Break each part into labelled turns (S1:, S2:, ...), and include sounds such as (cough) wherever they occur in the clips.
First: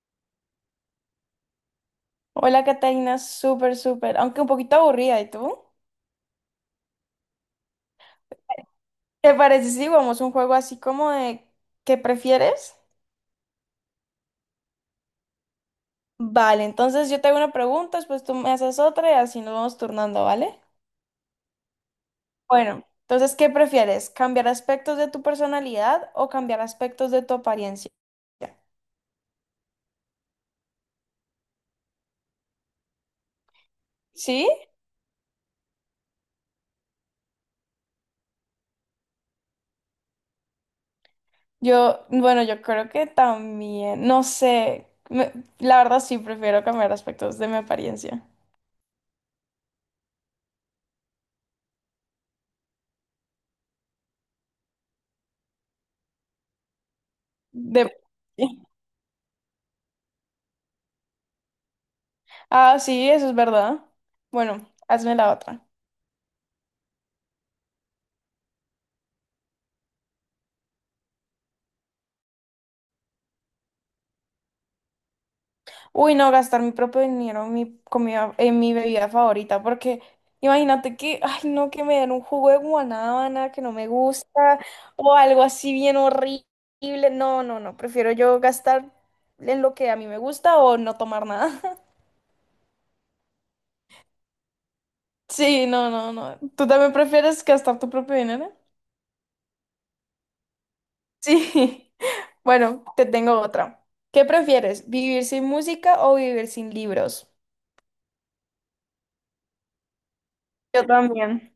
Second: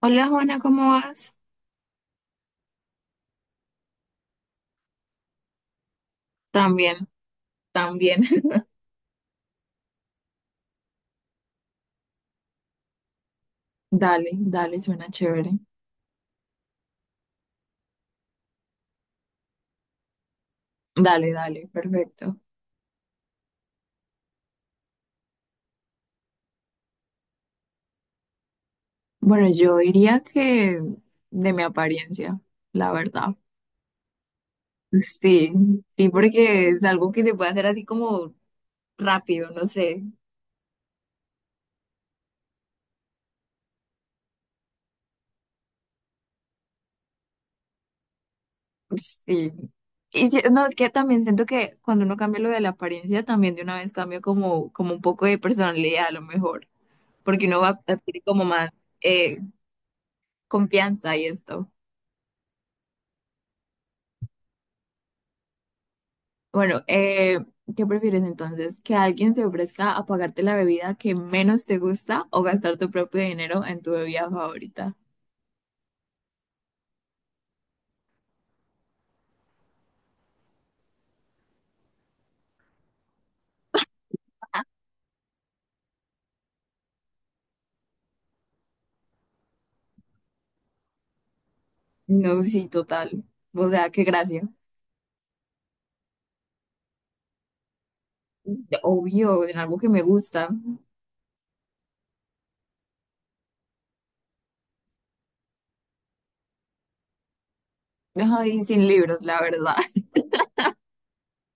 S1: Hola Juana, ¿cómo vas?
S2: Hola, Catalina, súper, súper, aunque un poquito aburrida, ¿y tú?
S1: También, también. (laughs)
S2: ¿Te parece si jugamos un juego así como de ¿qué prefieres?
S1: Dale, dale, suena chévere.
S2: Vale, entonces yo te hago una pregunta, después tú me haces otra y así nos vamos turnando, ¿vale?
S1: Dale, dale, perfecto.
S2: Bueno, entonces, ¿qué prefieres? ¿Cambiar aspectos de tu personalidad o cambiar aspectos de tu apariencia?
S1: Bueno, yo diría que de mi apariencia, la verdad.
S2: ¿Sí?
S1: Sí, sí, porque es algo que se puede hacer así como rápido, no sé.
S2: Yo, bueno, yo creo que también, no sé, la verdad sí prefiero cambiar aspectos de mi apariencia.
S1: Sí. No, es que también siento que cuando uno cambia lo de la apariencia, también de una vez cambia como, como un poco de personalidad a lo mejor, porque uno va a
S2: De...
S1: adquirir como más
S2: (laughs)
S1: eh, confianza y esto.
S2: Ah, sí, eso es verdad. Bueno, hazme la otra.
S1: Bueno, ¿qué prefieres entonces? ¿Que alguien se ofrezca a pagarte la bebida que menos te gusta o gastar tu propio dinero en tu bebida favorita?
S2: Uy, no, gastar mi propio dinero en mi comida, en mi bebida favorita, porque imagínate que, ay, no, que me den un jugo de guanábana que no me gusta o algo así bien horrible. No, no, no, prefiero yo gastar en lo que a mí me gusta o no tomar nada. (laughs)
S1: No, sí, total. O sea, qué gracia.
S2: Sí, no, no, no. ¿Tú también prefieres gastar tu propio dinero?
S1: Obvio, en algo que me gusta.
S2: Sí. (laughs) Bueno, te tengo otra. ¿Qué prefieres, vivir sin música o vivir sin libros?
S1: Ay, sin libros, la verdad. (laughs)
S2: Yo también.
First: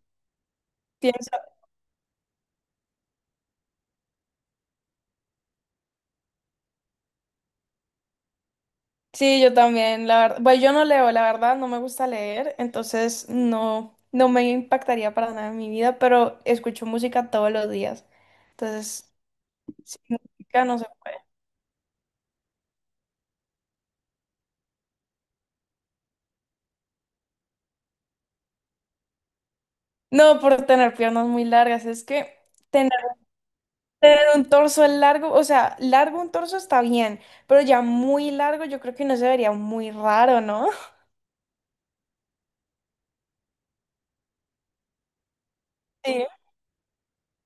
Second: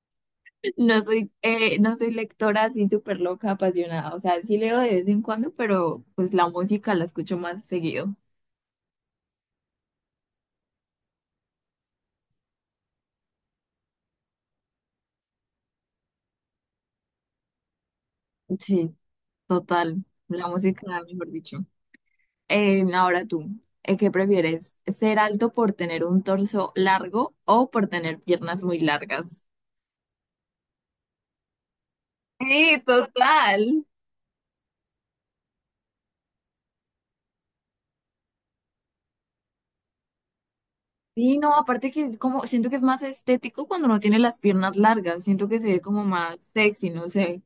S1: No soy,
S2: Pienso,
S1: no soy lectora así súper loca, apasionada. O sea, sí leo de vez en cuando, pero pues la música la escucho más seguido.
S2: sí, yo también, la verdad. Bueno, yo no leo, la verdad, no me gusta leer, entonces no, no me impactaría para nada en mi vida, pero escucho música todos los días.
S1: Sí,
S2: Entonces, sin
S1: total. La
S2: música no se
S1: música,
S2: puede.
S1: mejor dicho. No, ahora tú, ¿qué prefieres? ¿Ser alto por tener un torso largo o por tener piernas muy largas?
S2: No por tener piernas muy largas, es que
S1: Sí,
S2: tener,
S1: total.
S2: tener un torso largo, o sea, largo un torso está bien, pero ya muy largo yo creo que no se vería muy raro, ¿no?
S1: Sí, no, aparte que es como, siento que es más estético cuando no tiene las piernas largas, siento que se ve como
S2: (laughs)
S1: más
S2: Sí.
S1: sexy, no sé.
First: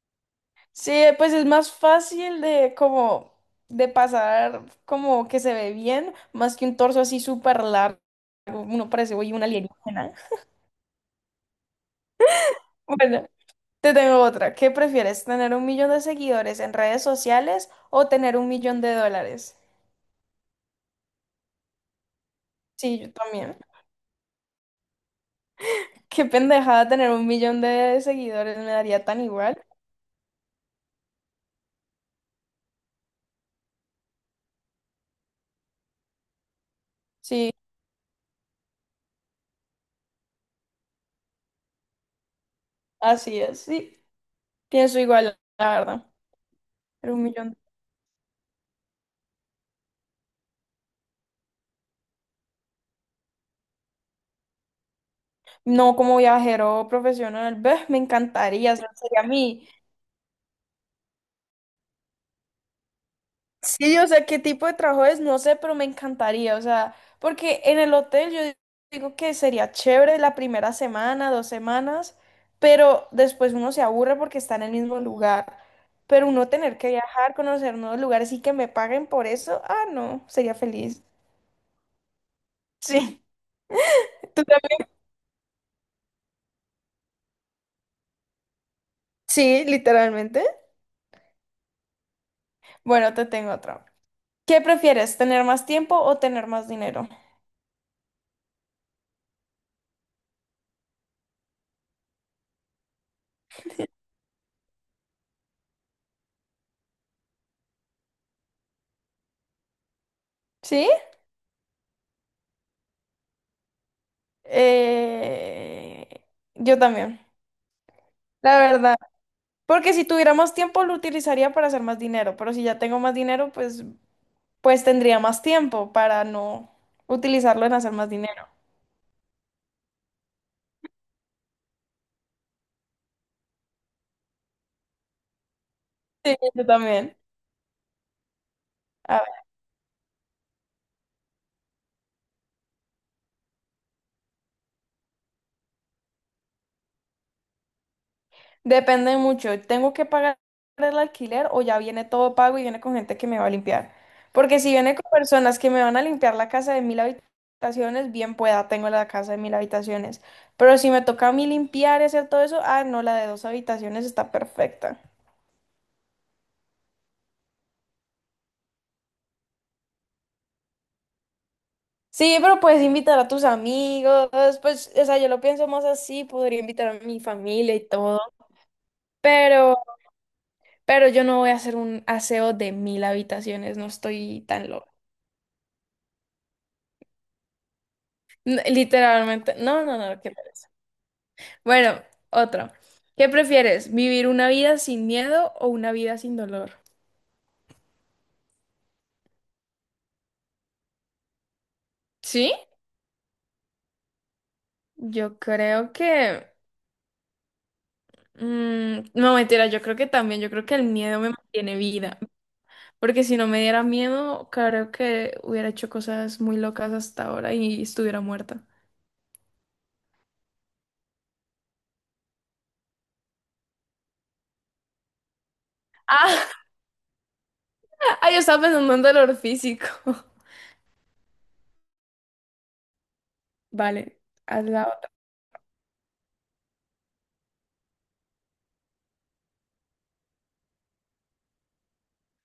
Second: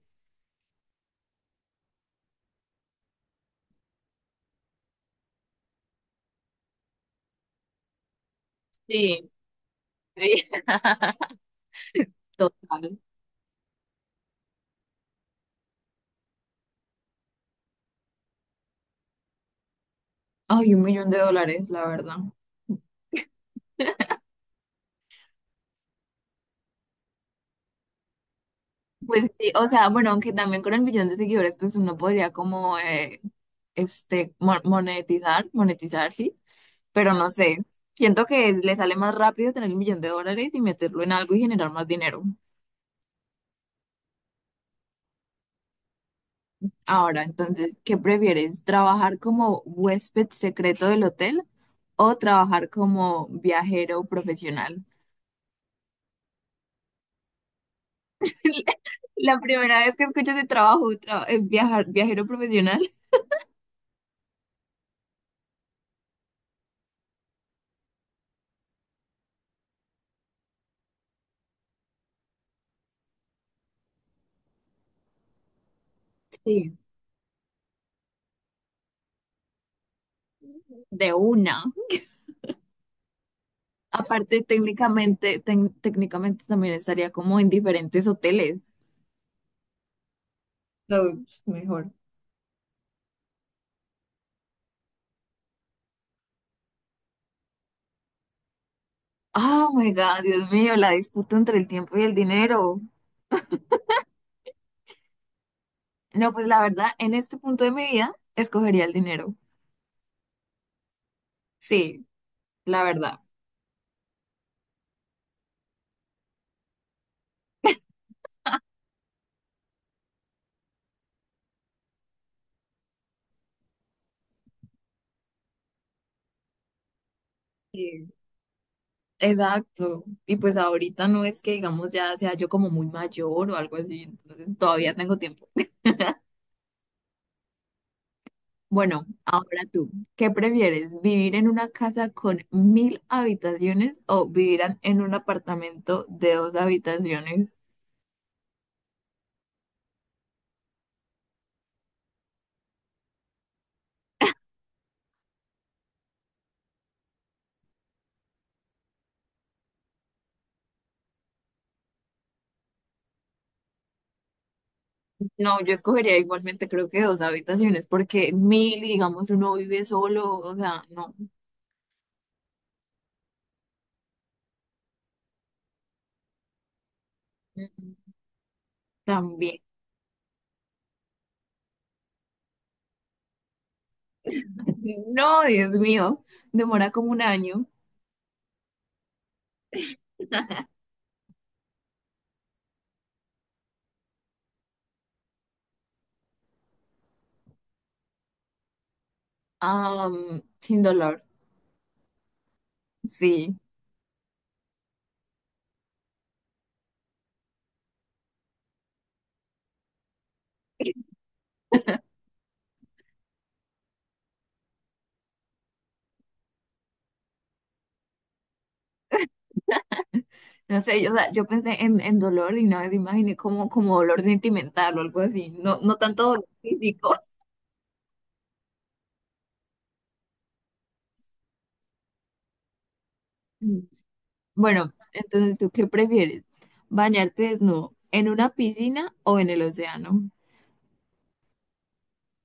S2: Sí, pues es más fácil de como de pasar como que se ve bien, más que un torso así súper largo. Uno parece
S1: Sí,
S2: hoy un alienígena.
S1: sí.
S2: (laughs)
S1: (laughs) Total.
S2: Bueno, te tengo otra. ¿Qué prefieres? ¿Tener un millón de seguidores en redes sociales o tener un millón de dólares?
S1: Ay, un millón de dólares, la verdad.
S2: Sí, yo también. (laughs) Qué pendejada tener un millón de seguidores, me daría tan
S1: Pues sí,
S2: igual.
S1: o sea, bueno, aunque también con el millón de seguidores, pues uno podría como, este, monetizar, monetizar, sí, pero no
S2: Sí,
S1: sé. Siento que le sale más rápido tener un millón de dólares y meterlo en algo y generar más dinero.
S2: así es, sí. Pienso igual, la verdad. Pero
S1: Ahora,
S2: un millón.
S1: entonces, ¿qué prefieres? ¿Trabajar como huésped secreto del hotel o trabajar como viajero profesional?
S2: No como viajero profesional, ve, me encantaría,
S1: (laughs)
S2: ese sería
S1: La
S2: mi.
S1: primera vez que escucho ese trabajo, viajar, viajero profesional.
S2: Sí, o sea, qué tipo de trabajo es, no sé, pero me encantaría, o sea, porque en el hotel yo digo que sería chévere la primera semana, 2 semanas, pero después uno se aburre porque está en el mismo lugar. Pero uno
S1: Sí.
S2: tener que viajar, conocer nuevos lugares y que me paguen por eso, ah, no, sería
S1: (laughs)
S2: feliz.
S1: De una.
S2: Sí, (laughs)
S1: Aparte,
S2: tú también.
S1: técnicamente, técnicamente también estaría como en diferentes hoteles.
S2: Sí, literalmente.
S1: So, mejor.
S2: Bueno, te tengo otro. ¿Qué prefieres, tener más tiempo o tener más dinero?
S1: Oh my God, Dios mío, la disputa entre el tiempo y el dinero. No, pues la verdad, en este punto de mi vida, escogería el dinero.
S2: ¿Sí?
S1: Sí, la verdad.
S2: Eh, Yo también. La verdad. Porque si tuviéramos tiempo lo utilizaría para hacer más dinero, pero si ya tengo más dinero, pues tendría más tiempo para no utilizarlo en hacer más
S1: Sí.
S2: dinero.
S1: Exacto. Y pues ahorita no es que, digamos, ya sea yo como muy mayor o algo así, entonces todavía tengo tiempo. (laughs)
S2: Sí, yo también.
S1: Bueno,
S2: A ver,
S1: ahora tú, ¿qué prefieres? ¿Vivir en una casa con mil habitaciones o vivir en un apartamento de dos habitaciones?
S2: depende mucho. ¿Tengo que pagar el alquiler o ya viene todo pago y viene con gente que me va a limpiar? Porque si viene con personas que me van a limpiar la casa de mil habitaciones, bien pueda, tengo la casa de mil habitaciones. Pero si me toca a mí limpiar y hacer todo eso, ah, no, la de dos habitaciones está perfecta.
S1: No, yo escogería igualmente creo que dos habitaciones, porque mil, y digamos, uno vive solo, o sea, no,
S2: Sí, pero puedes invitar a tus amigos, pues, o sea, yo lo pienso más así, podría invitar a mi
S1: mm,
S2: familia y
S1: mm,
S2: todo,
S1: también.
S2: pero, pero yo no voy a hacer un aseo de mil habitaciones, no estoy tan loca.
S1: (laughs) No, Dios mío, demora como un año.
S2: Literalmente, no, no, no, qué tal. Bueno, otro. ¿Qué prefieres, vivir una vida sin miedo o una vida sin dolor?
S1: Sin dolor,
S2: ¿Sí?
S1: sí.
S2: Yo creo que, no, mentira, yo creo que también, yo creo que el miedo me mantiene viva. Porque si no me diera miedo, creo que hubiera hecho cosas muy locas hasta ahora y estuviera muerta.
S1: No sé, yo, o sea, yo pensé en dolor y una vez imaginé como, como dolor sentimental o algo así, no, no tanto dolor
S2: Ah,
S1: físico. (laughs)
S2: (laughs) ah, yo estaba pensando en dolor físico. (laughs)
S1: Mm.
S2: Vale, haz la
S1: Bueno,
S2: otra.
S1: entonces, ¿tú qué prefieres? ¿Bañarte desnudo en una piscina o en el océano?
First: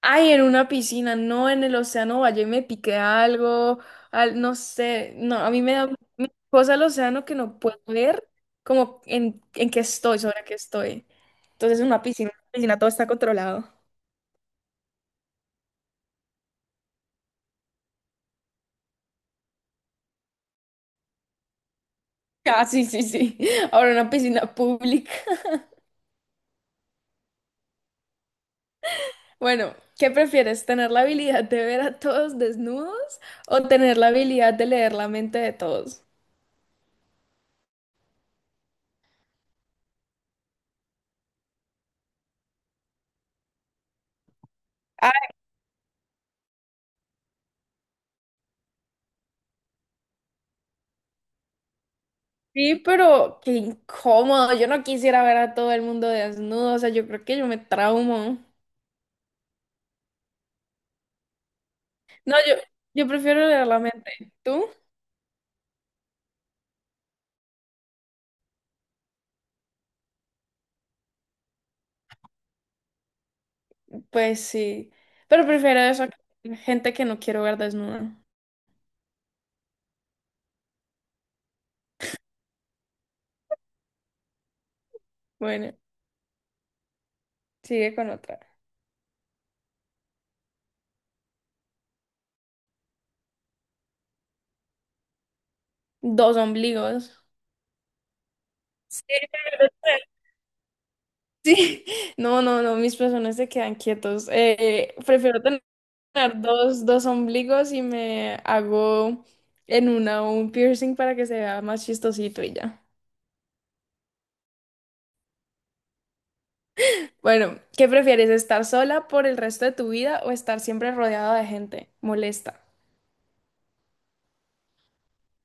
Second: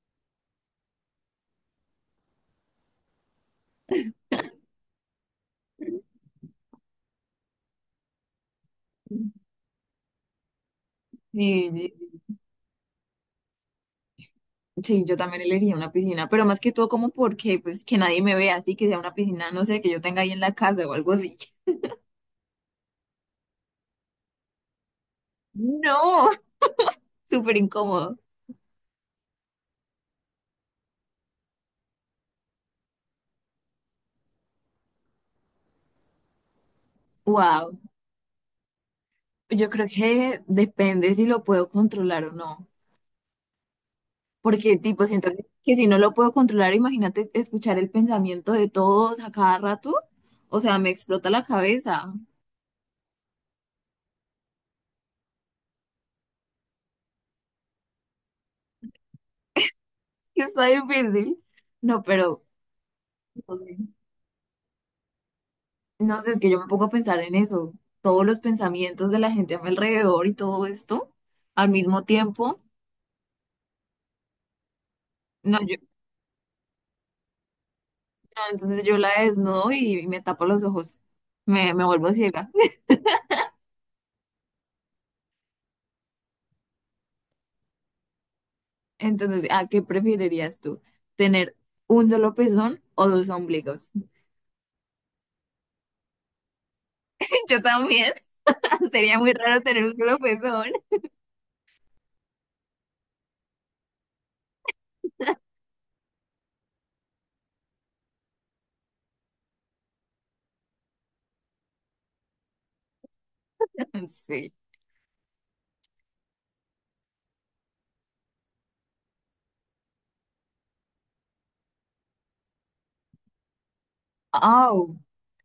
S2: Ay, en una piscina, no en el océano, vaya y me piqué algo, no sé, no, a mí me da me cosa el océano que no puedo ver como en qué estoy, sobre qué estoy. Entonces en
S1: Sí,
S2: una piscina, en una piscina todo está controlado. (laughs)
S1: sí, yo también elegiría una piscina, pero más que todo como porque, pues, que nadie me vea así, que sea una piscina, no sé, que yo tenga ahí en la casa o algo así.
S2: Ah, sí, sí, sí. Ahora en una piscina pública.
S1: No, (laughs) súper incómodo.
S2: Bueno, ¿qué prefieres? ¿Tener la habilidad de ver a todos desnudos o tener la habilidad de leer la mente de todos?
S1: Wow, yo creo que depende si lo puedo controlar o no, porque tipo,
S2: Ay,
S1: siento que si no lo puedo controlar, imagínate escuchar el pensamiento de todos a cada rato, o sea, me explota la cabeza. (laughs)
S2: sí, pero qué incómodo. Yo no quisiera ver a todo el mundo desnudo. O sea, yo creo que yo me traumo.
S1: Está difícil. No, pero,
S2: No, yo prefiero
S1: no
S2: leer
S1: sé.
S2: la mente. ¿Tú?
S1: No sé, es que yo me pongo a pensar en eso, todos los pensamientos de la gente a mi alrededor y todo esto al mismo tiempo.
S2: Pues sí. Pero
S1: No, yo,
S2: prefiero eso que gente que no quiero ver desnuda.
S1: no, entonces yo la desnudo y me tapo los ojos, me vuelvo ciega.
S2: Bueno, sigue con otra.
S1: Entonces, ¿a qué preferirías tú? ¿Tener un solo pezón o dos ombligos?
S2: Dos ombligos.
S1: (laughs) Yo también, (laughs) sería muy raro tener un solo
S2: (laughs)
S1: pezón.
S2: Sí, no, no, no, mis personas se quedan quietos. Prefiero tener poner dos ombligos y me hago en una un piercing para que se vea más chistosito y ya.
S1: (laughs) Sí.
S2: Bueno, ¿qué prefieres? ¿Estar sola por el resto de tu vida o estar siempre rodeada de gente molesta?
S1: Au.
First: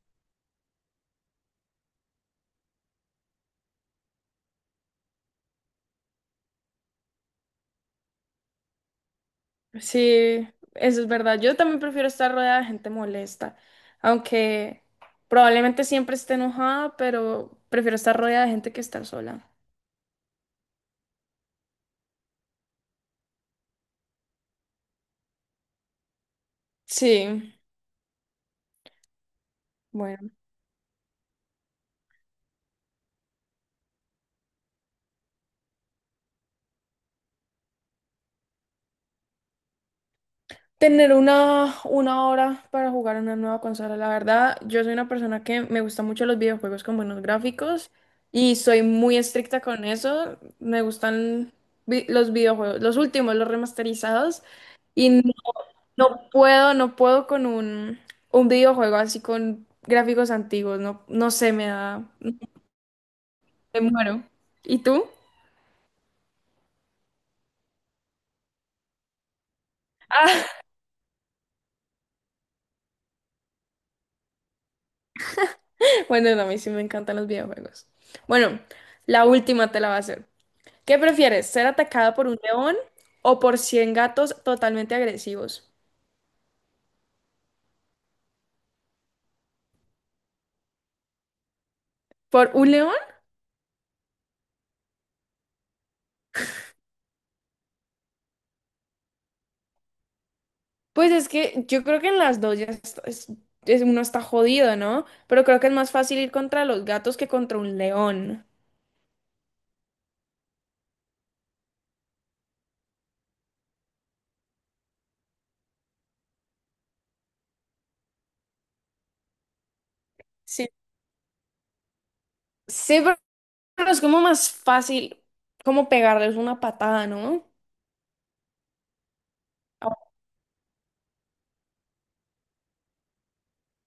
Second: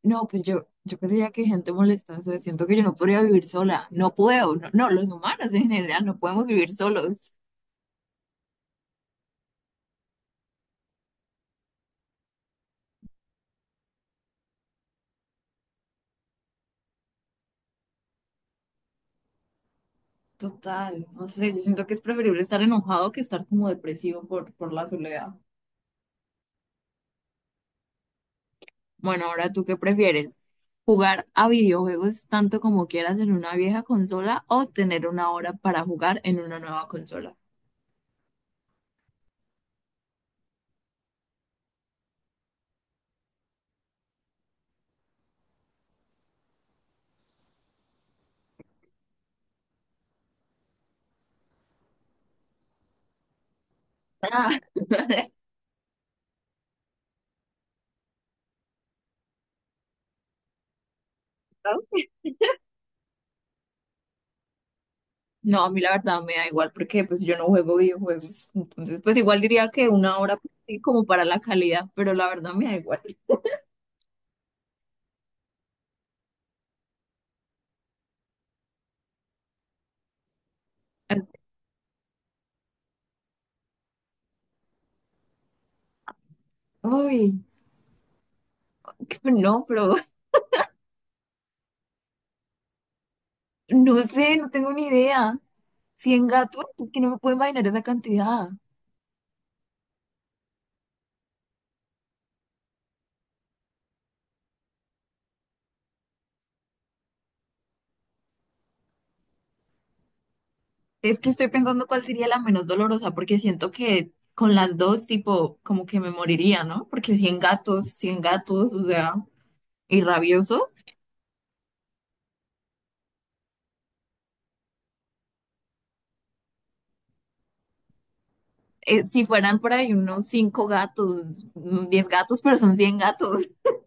S1: No, pues yo creía que gente molesta, o sea, siento que yo no podría vivir sola, no puedo, no, no, los humanos en general no podemos vivir solos.
S2: Sí, eso es verdad. Yo también prefiero estar rodeada de gente molesta, aunque probablemente siempre esté enojada, pero prefiero estar rodeada de gente que estar sola.
S1: Total, no sé, yo siento que es preferible estar enojado que estar como depresivo por la soledad.
S2: Sí,
S1: Bueno, ahora tú qué
S2: bueno.
S1: prefieres, jugar a videojuegos tanto como quieras en una vieja consola o tener una hora para jugar en una nueva consola.
S2: Tener una hora para jugar una nueva consola, la verdad, yo soy una persona que me gusta mucho los videojuegos con buenos gráficos y soy muy estricta con eso. Me gustan los videojuegos, los últimos, los remasterizados y no,
S1: (laughs)
S2: no puedo con un videojuego así con gráficos antiguos, no, no sé, me muero. ¿Y tú?
S1: No, a mí la verdad me da igual porque pues yo no juego videojuegos, entonces pues igual diría que una hora sí, como para la calidad, pero la verdad me da igual.
S2: (laughs) Bueno, no, a mí sí me encantan los videojuegos. Bueno, la última te la va a hacer. ¿Qué
S1: (laughs)
S2: prefieres? ¿Ser atacado por un león o por 100 gatos totalmente agresivos?
S1: Uy, qué- no, pero
S2: ¿Por un león?
S1: (laughs) no sé, no tengo ni idea. Cien gatos, es que no me puedo imaginar esa cantidad.
S2: Pues es que yo creo que en las dos ya uno está jodido, ¿no? Pero creo que es más fácil ir contra los gatos que contra un león.
S1: Es que estoy pensando cuál sería la menos dolorosa, porque siento que con las dos, tipo, como que me moriría, ¿no? Porque 100 gatos, o sea, y rabiosos.
S2: Sí. Sí, pero es como más fácil como pegarles una patada, ¿no?
S1: Si fueran por ahí
S2: Ah,
S1: unos 5 gatos, mm, 10 gatos, pero son 100 gatos. (laughs)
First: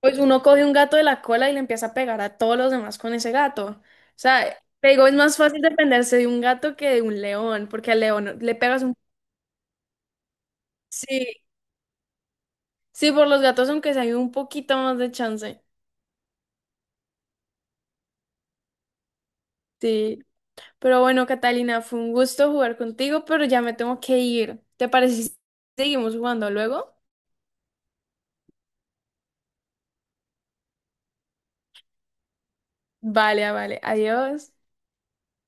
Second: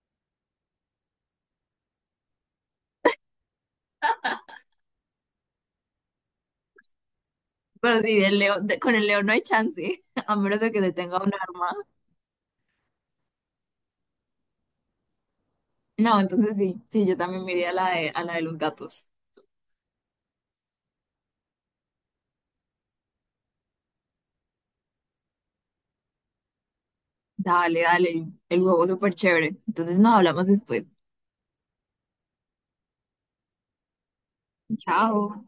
S2: pues uno coge un gato de la cola y le empieza a pegar a todos los demás con ese gato. O sea, te digo, es más fácil defenderse de un gato que de un león, porque
S1: Pero
S2: al
S1: si del
S2: león le
S1: león,
S2: pegas
S1: con
S2: un...
S1: el león no hay chance, (laughs) a menos de que se tenga
S2: Sí,
S1: un arma.
S2: sí, por los gatos, aunque sea hay un poquito más de chance.
S1: No, entonces sí, sí, yo también me iría a la de los gatos.
S2: Sí. Pero bueno, Catalina, fue un gusto jugar contigo, pero ya me tengo que ir. ¿Te parece si seguimos jugando luego?
S1: Dale, dale, el juego súper chévere. Entonces nos hablamos después.
S2: Vale, ah, vale. Adiós.
S1: Chao.